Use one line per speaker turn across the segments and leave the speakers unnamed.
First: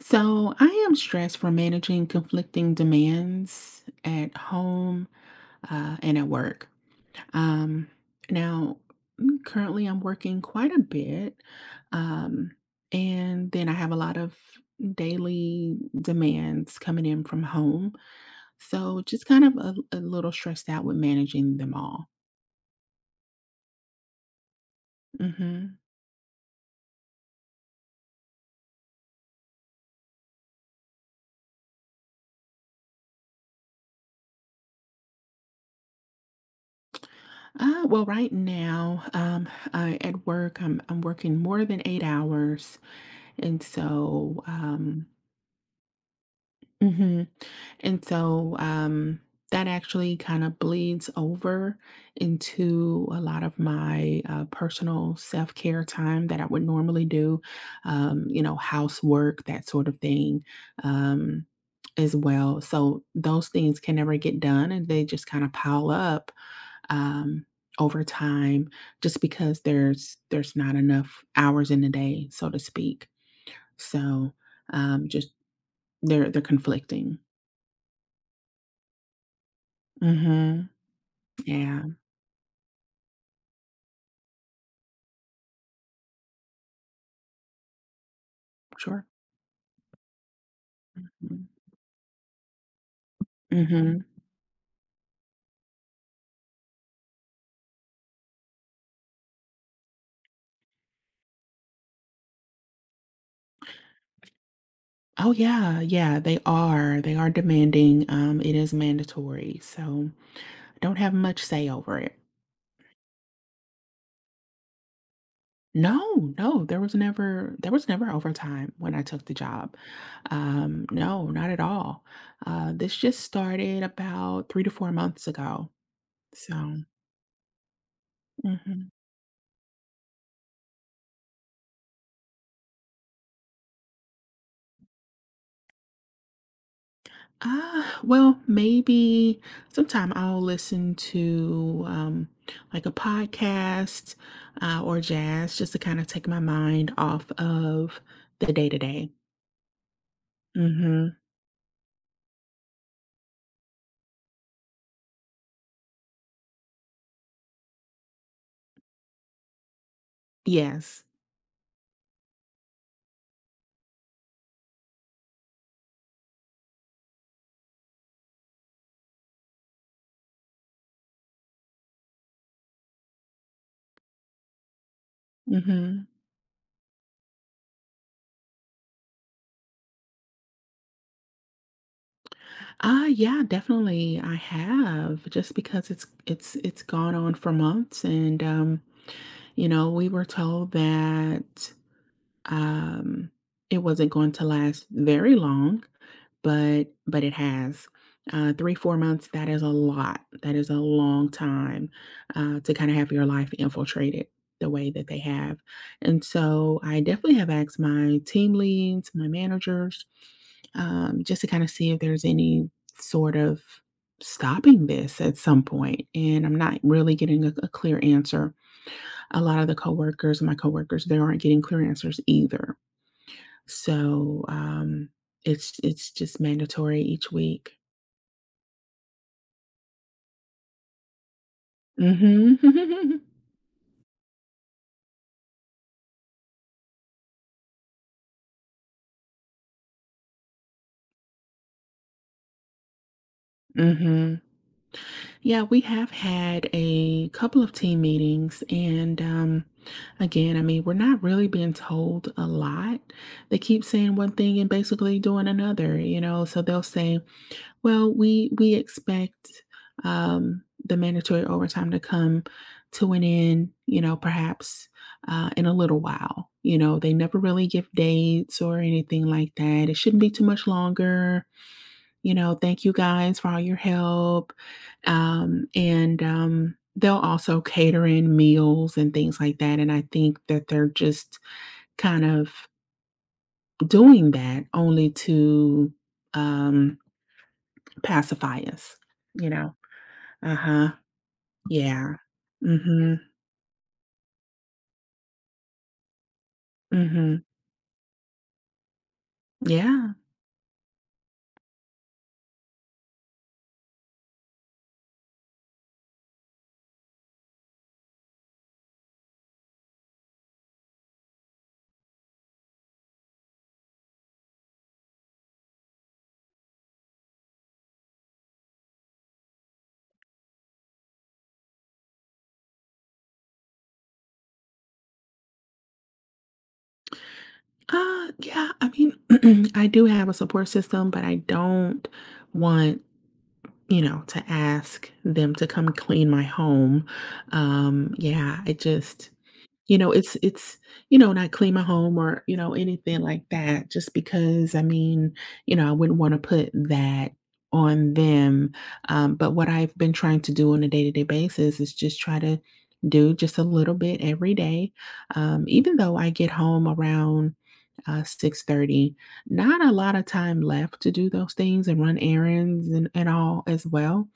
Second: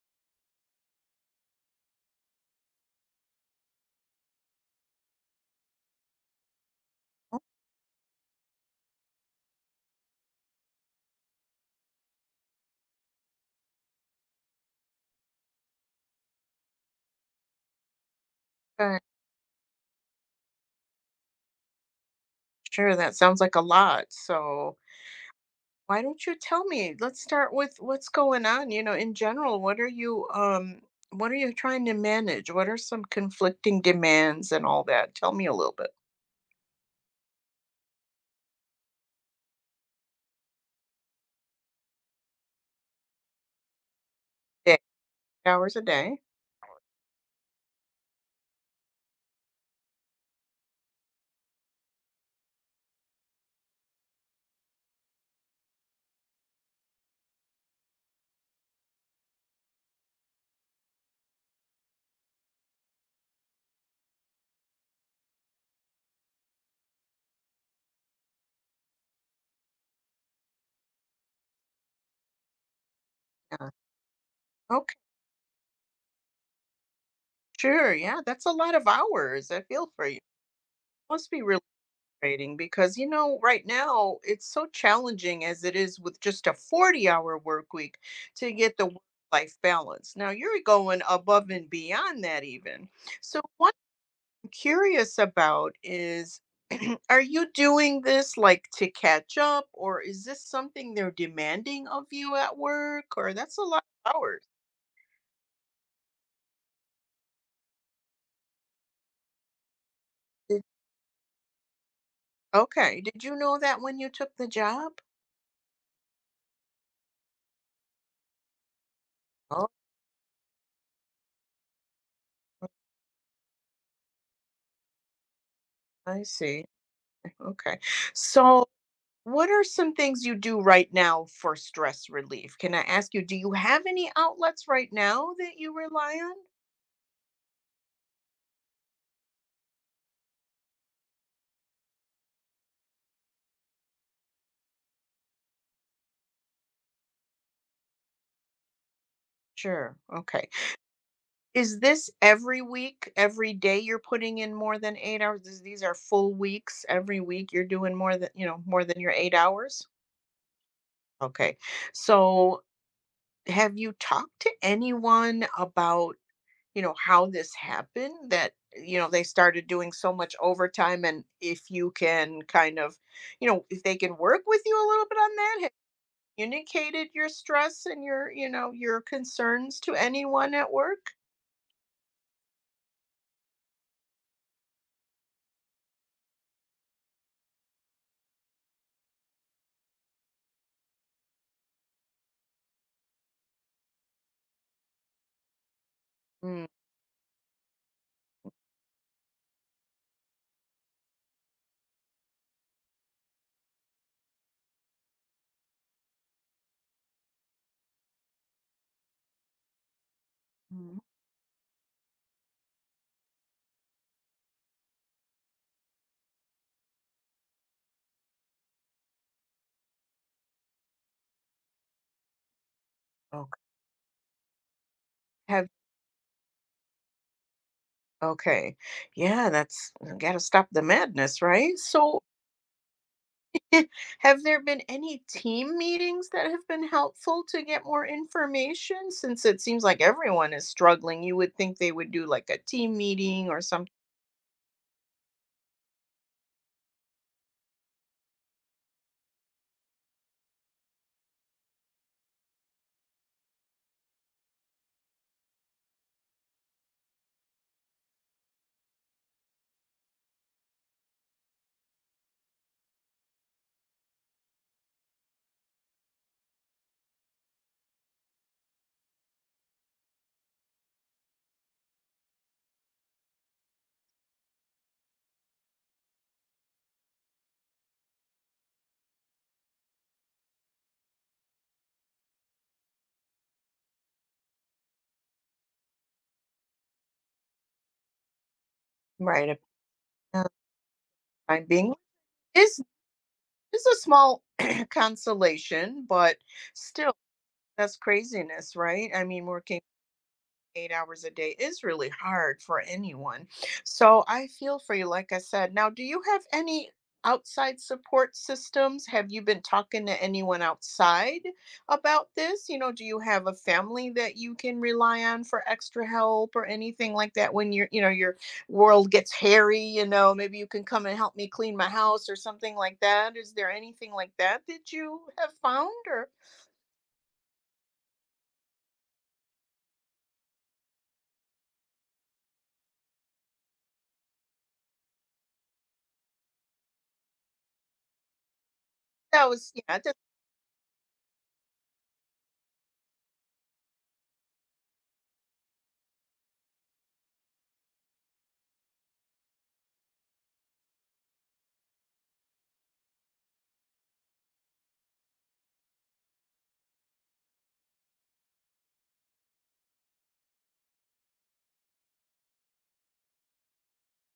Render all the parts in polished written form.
So I am stressed from managing conflicting demands at home and at work. Um, now, Currently, I'm working quite a bit, um, and then I have a lot of daily demands coming in from home.
Uh,
So just kind of a little stressed out with managing them all.
Sure, that sounds like a lot. So
hmm
why don't you tell me? Let's start with what's going on, you know, in general. What are you trying to manage? What are some conflicting demands and all that? Tell me a little bit.
Right now, at work, I'm working more than 8 hours, and
Yeah, hours a day.
hmm And so um, that actually kind of bleeds over into a lot of my personal self care time that I would normally do, you know, housework, that sort of thing. Um, as well. So those things can never get done and they just kind of pile up um, over time just because there's not enough hours in the day, so to speak.
Yeah.
So
Okay.
just They're conflicting.
Sure. Yeah, that's a lot of hours. I feel for you.
Mhm.
Must be really
Yeah.
frustrating because you know right now it's so challenging as it is with just a 40-hour work week to get the
Sure.
life balance now you're going
Mhm.
above and beyond that even. So what
Mhm.
I'm curious about is are you doing this like to catch up or is this something they're demanding of you at work, or that's a lot of hours?
Oh, yeah, yeah, they are. They are demanding, it is mandatory, so
Did-
I don't have much say over it.
okay, did you know that when you took the job?
No, no, there was never overtime when I took the
Oh,
job. No, not at all. This just started about 3 to 4 months ago,
I see.
so.
Okay. So
Mhm.
what are some things you do right now for stress relief? Can I ask you, do you have any outlets right now that you rely on?
Maybe sometime I'll listen to like a podcast or jazz just to kind of take my mind off of the day to day.
Sure. Okay.
Mm-hmm.
Is this every week, every day you're putting in more than 8 hours? These are full weeks. Every week you're doing more than, you know, more than your 8 hours?
Yes.
Okay. So have you talked to anyone about, you know, how this happened, that, you know, they started doing so much overtime, and if you can kind of, you know, if they can work with you a little bit on that, have
Mm-hmm.
you communicated your stress and your, you know, your concerns to anyone at work?
Yeah, definitely I have just because it's gone on for months and you know, we were told that Um, it wasn't going to last very long,
Mm.
but it has. 3, 4 months, that is a lot. That is a long time to kind of have your life infiltrated the way that they have. And so I definitely have asked my team leads, my managers,
Mm.
just to kind of see if there's any sort of stopping this at some point. And I'm not really getting a clear answer. A lot of the coworkers, my coworkers, they aren't getting clear answers either.
Okay.
So,
Have
it's just mandatory each week.
Okay. Yeah, that's got to stop the madness, right? So
Mm Mhm. mm
have there been any team meetings that have been helpful to get more information? Since it seems like everyone is struggling, you would think they would do like a team meeting or something.
Mhm. Yeah, we have had a couple of team meetings, and, again, I mean, we're not really being told a lot. They keep saying one thing and basically doing another, you know? So they'll say, well, we expect, the mandatory overtime to come to an end, you know, perhaps, in a little while. You know, they never really give dates or anything like that. It shouldn't be too much longer. You know, thank you guys for all your help. And, they'll also cater in meals and things like that, and I think that they're just kind of doing that only to, um, pacify us,
Right.
you know?
Uh,
Uh-huh.
I'm being
Yeah.
is
Mhm.
is a small consolation, but still
Mhm.
that's craziness, right? I mean, working
Yeah.
8 hours a day is really hard for anyone. So I feel for you, like I said. Now, do you have any outside support systems? Have you been talking to anyone outside about this? You know, do you have a family that you can rely on for extra help or anything like that when your, you know, your world gets hairy? You know, maybe you can come and help me clean my house or something like that. Is there anything like that that you have found or
Yeah, I mean, I do have a support system, but I don't want, you know, to ask them to come clean my home. Yeah, I just
that was, yeah,
You
that's
know, it's you know, and I clean my home or, you know, anything like that just because, I mean, you know, I wouldn't wanna put that on them, but what I've been trying to do on a day-to-day basis is just try to do just a little bit every day, even though I get home around, 6:30, not a lot of time left to do those things and run errands and all as well.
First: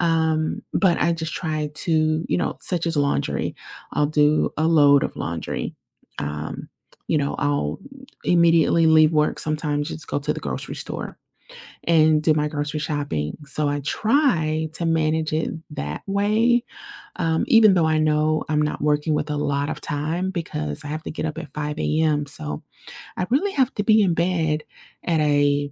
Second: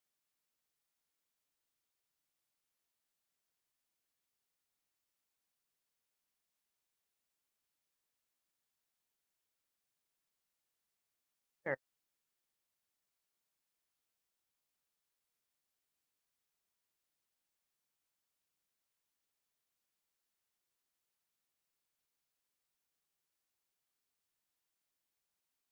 But I just try to, you know, such as laundry, I'll do a load of laundry. Um, you know, I'll immediately leave work, sometimes just go to the grocery store
sure,
and do my grocery shopping. So I try to manage it that way, even though I know I'm not working with a lot of time because I have to get up at 5 a.m. So I really have to be in bed at a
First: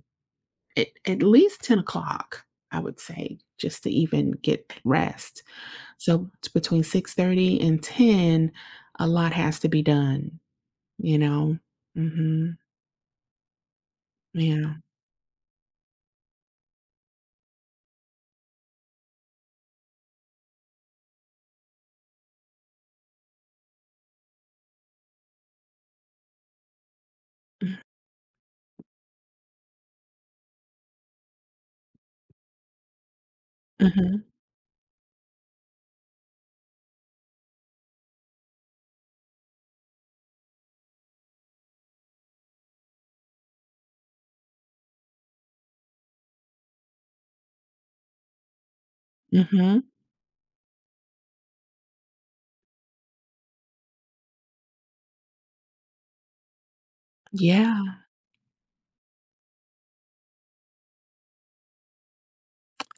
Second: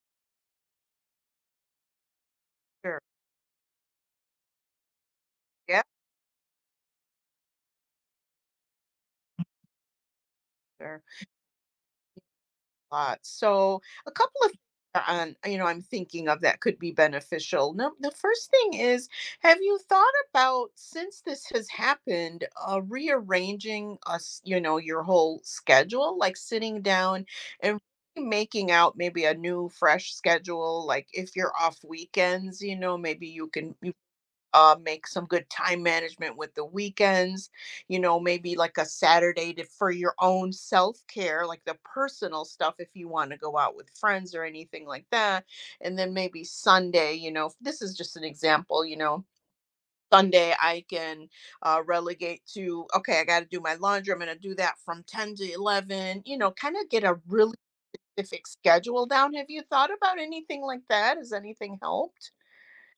at, at least 10 o'clock, I would
sure.
say, just to even get rest,
Yeah,
so it's between 6:30 and 10 a lot has to be done,
sure.
you know. hmm
Lot. So a couple of things
yeah.
are on, you know, I'm thinking of that could be beneficial. No, the first thing is, have you thought about, since this has happened, rearranging us, you know, your whole schedule, like sitting down and really making out maybe a new fresh schedule? Like if you're off weekends, you know, maybe you can
Mm-hmm.
make some good time management with the weekends. You know, maybe like a Saturday to, for your own self care, like the personal stuff if you want to go out with friends or anything like that. And then maybe Sunday, you know, this is just an example, you know.
Mm-hmm.
Sunday, I can relegate to, okay, I got to do my laundry. I'm going to do that from 10 to 11, you know, kind of get a really
Yeah,
specific schedule down. Have you thought about anything like that? Has anything helped?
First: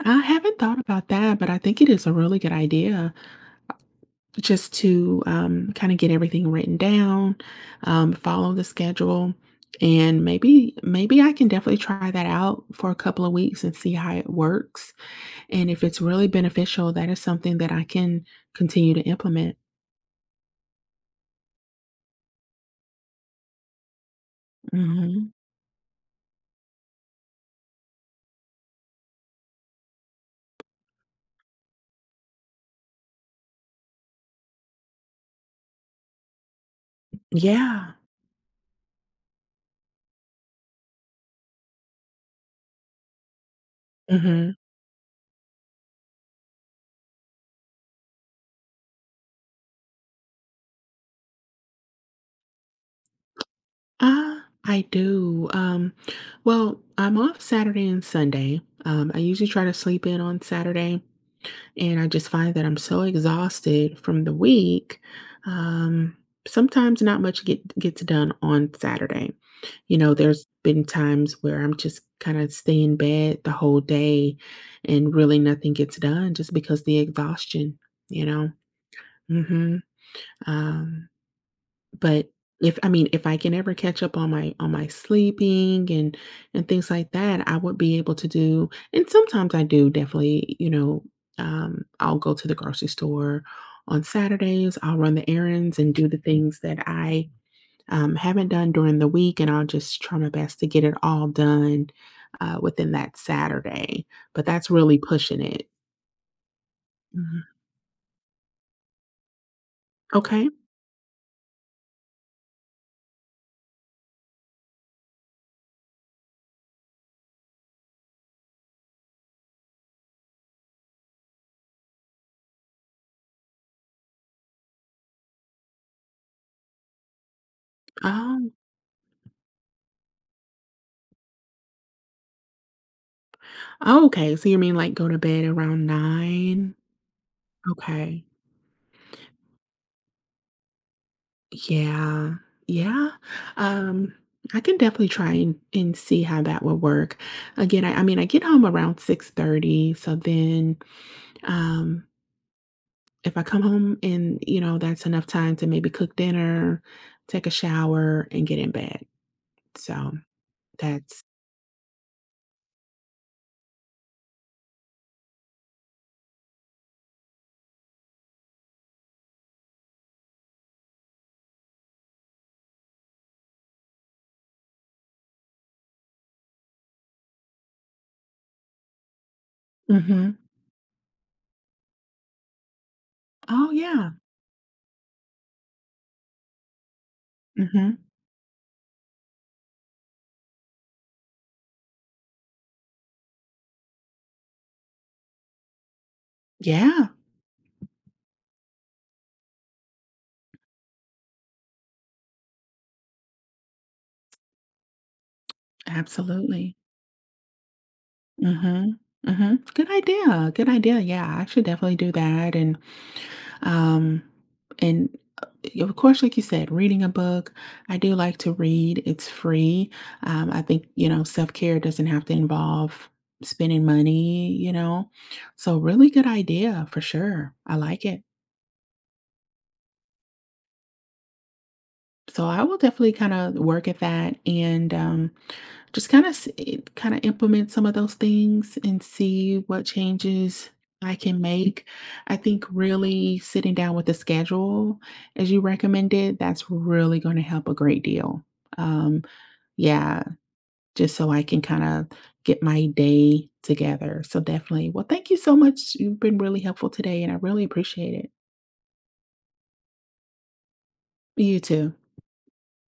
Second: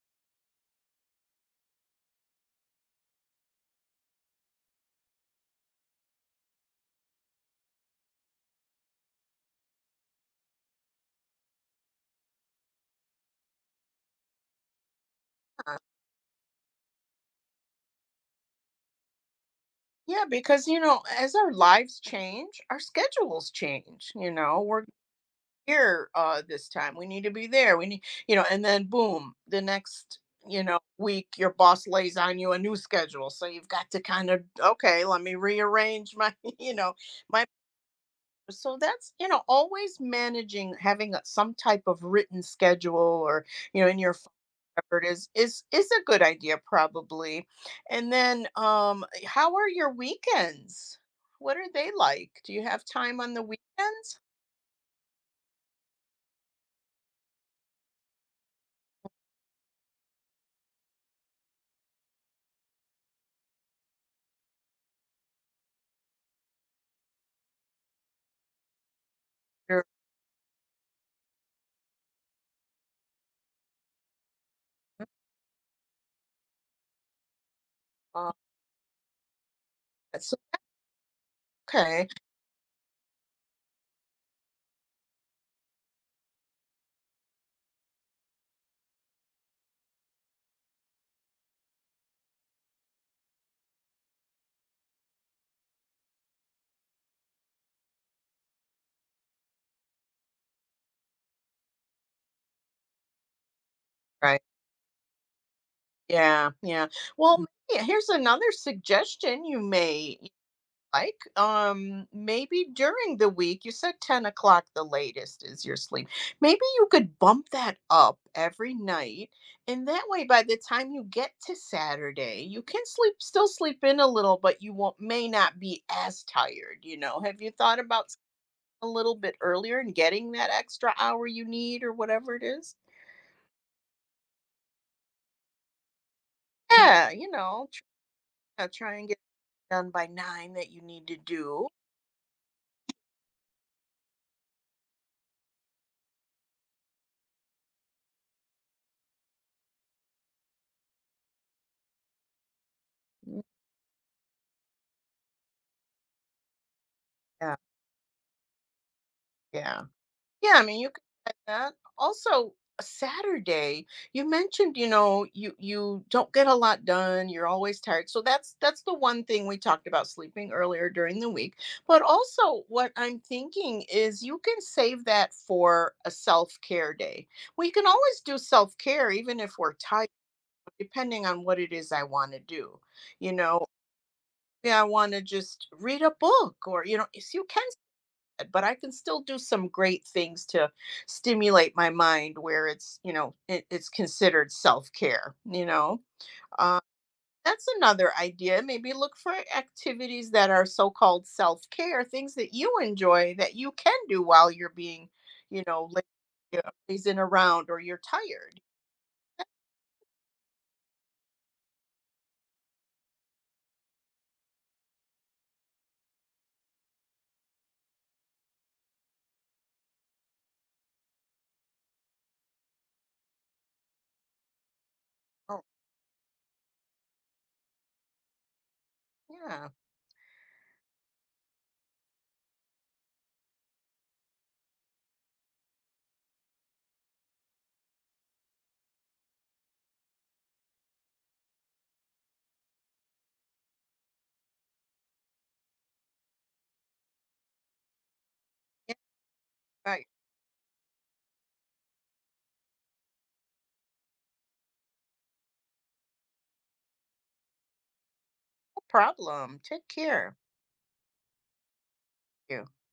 I haven't thought about that, but I think it is a really good idea just to kind of get everything written down, follow the schedule, and maybe I can definitely try that out for a couple of weeks and see how it works. And if it's really beneficial, that is something that I can continue to implement.
Yeah, because you know, as our lives change, our schedules change. You know, we're
Mhm.
here this time. We need to be there. We need, you know, and then boom, the next, you know, week your boss lays on you a new schedule. So you've got to kind of, okay, let me rearrange my, you know, my.
Yeah.
So that's, you know, always managing, having some type of written schedule, or you know, in your phone,
Mhm.
whatever it is, is a good idea probably. And then how are your weekends? What are they like? Do you have time on the weekends?
Ah, I do. Well, I'm off Saturday and Sunday. I usually try to sleep in on Saturday. And I just find that I'm so exhausted from the week. Um, sometimes not much gets done on Saturday.
Sure.
You know, there's been times where I'm just kind of stay in bed the whole day and really nothing gets done just because the exhaustion, you
Uh,
know. Mhm.
that's
Um
okay.
but if, I mean, if I can ever catch up on my sleeping and things like that, I would be able to do, and sometimes I do definitely, you know, I'll go to the grocery store on Saturdays, I'll run the errands and do the things that I haven't done during the week, and I'll just try my best to get it all done within that Saturday.
Right.
But that's really pushing it.
Yeah, yeah. Well,
Mhm.
maybe here's another suggestion you may
Okay.
like. Maybe during the week, you said 10 o'clock the latest is your sleep. Maybe you could bump that up every night, and that way by the time you get to Saturday, you can sleep, still sleep in a little, but you won't, may not be as tired. You know, have you thought about
Um,
a little bit earlier and getting that extra hour you need or whatever it is?
Oh, okay. So you mean like go to bed around nine?
Yeah, you know,
Okay.
try, try and get it done by 9 that you need to do.
Yeah. Yeah. Um, I can definitely try and see how that would work. Again, I mean, I get home around 6:30, so then um if I come home and, you know, that's enough time to maybe cook dinner, take a
Yeah.
shower and get in bed.
Yeah.
So,
Yeah, I mean, you could
that's
add that. Also, a Saturday, you mentioned, you know, you don't get a lot done, you're always tired. So that's the one thing we talked about, sleeping earlier during the week. But also what I'm thinking is you can save that for a self-care day. We can always do self-care even if we're tired,
Mhm.
depending on what it is I want to do. You know,
Oh, yeah.
yeah, I want to just read a book, or you know, so you can
Mhm.
but I can still do some great things to stimulate my mind where it's, you know, it, it's considered self care, you know. Um,
Yeah,
that's another idea. Maybe look for activities that are so-called self-care, things that you enjoy that you can do while you're being, you know, you know,
absolutely.
lazing around or you're tired.
Mhm.
That-
Mhm. Good idea. Good idea. Yeah, I should definitely do that and Um, and of course, like you said, reading a book, I do like to read. It's free. I think, you know, self care doesn't have to involve spending money, you know.
Oh,
So, really good idea for sure. I like it.
yeah.
So, I will definitely kind of work at that. And, just kind of implement some of those things and see what changes I can make. I think really sitting down with the schedule as you recommended, that's really going to help a great deal.
Yeah.
Um,
Right.
yeah, just so I can kind of get my day together. So definitely. Well, thank you so much. You've been really helpful today and I really appreciate it.
No problem. Take care.
You too.
You.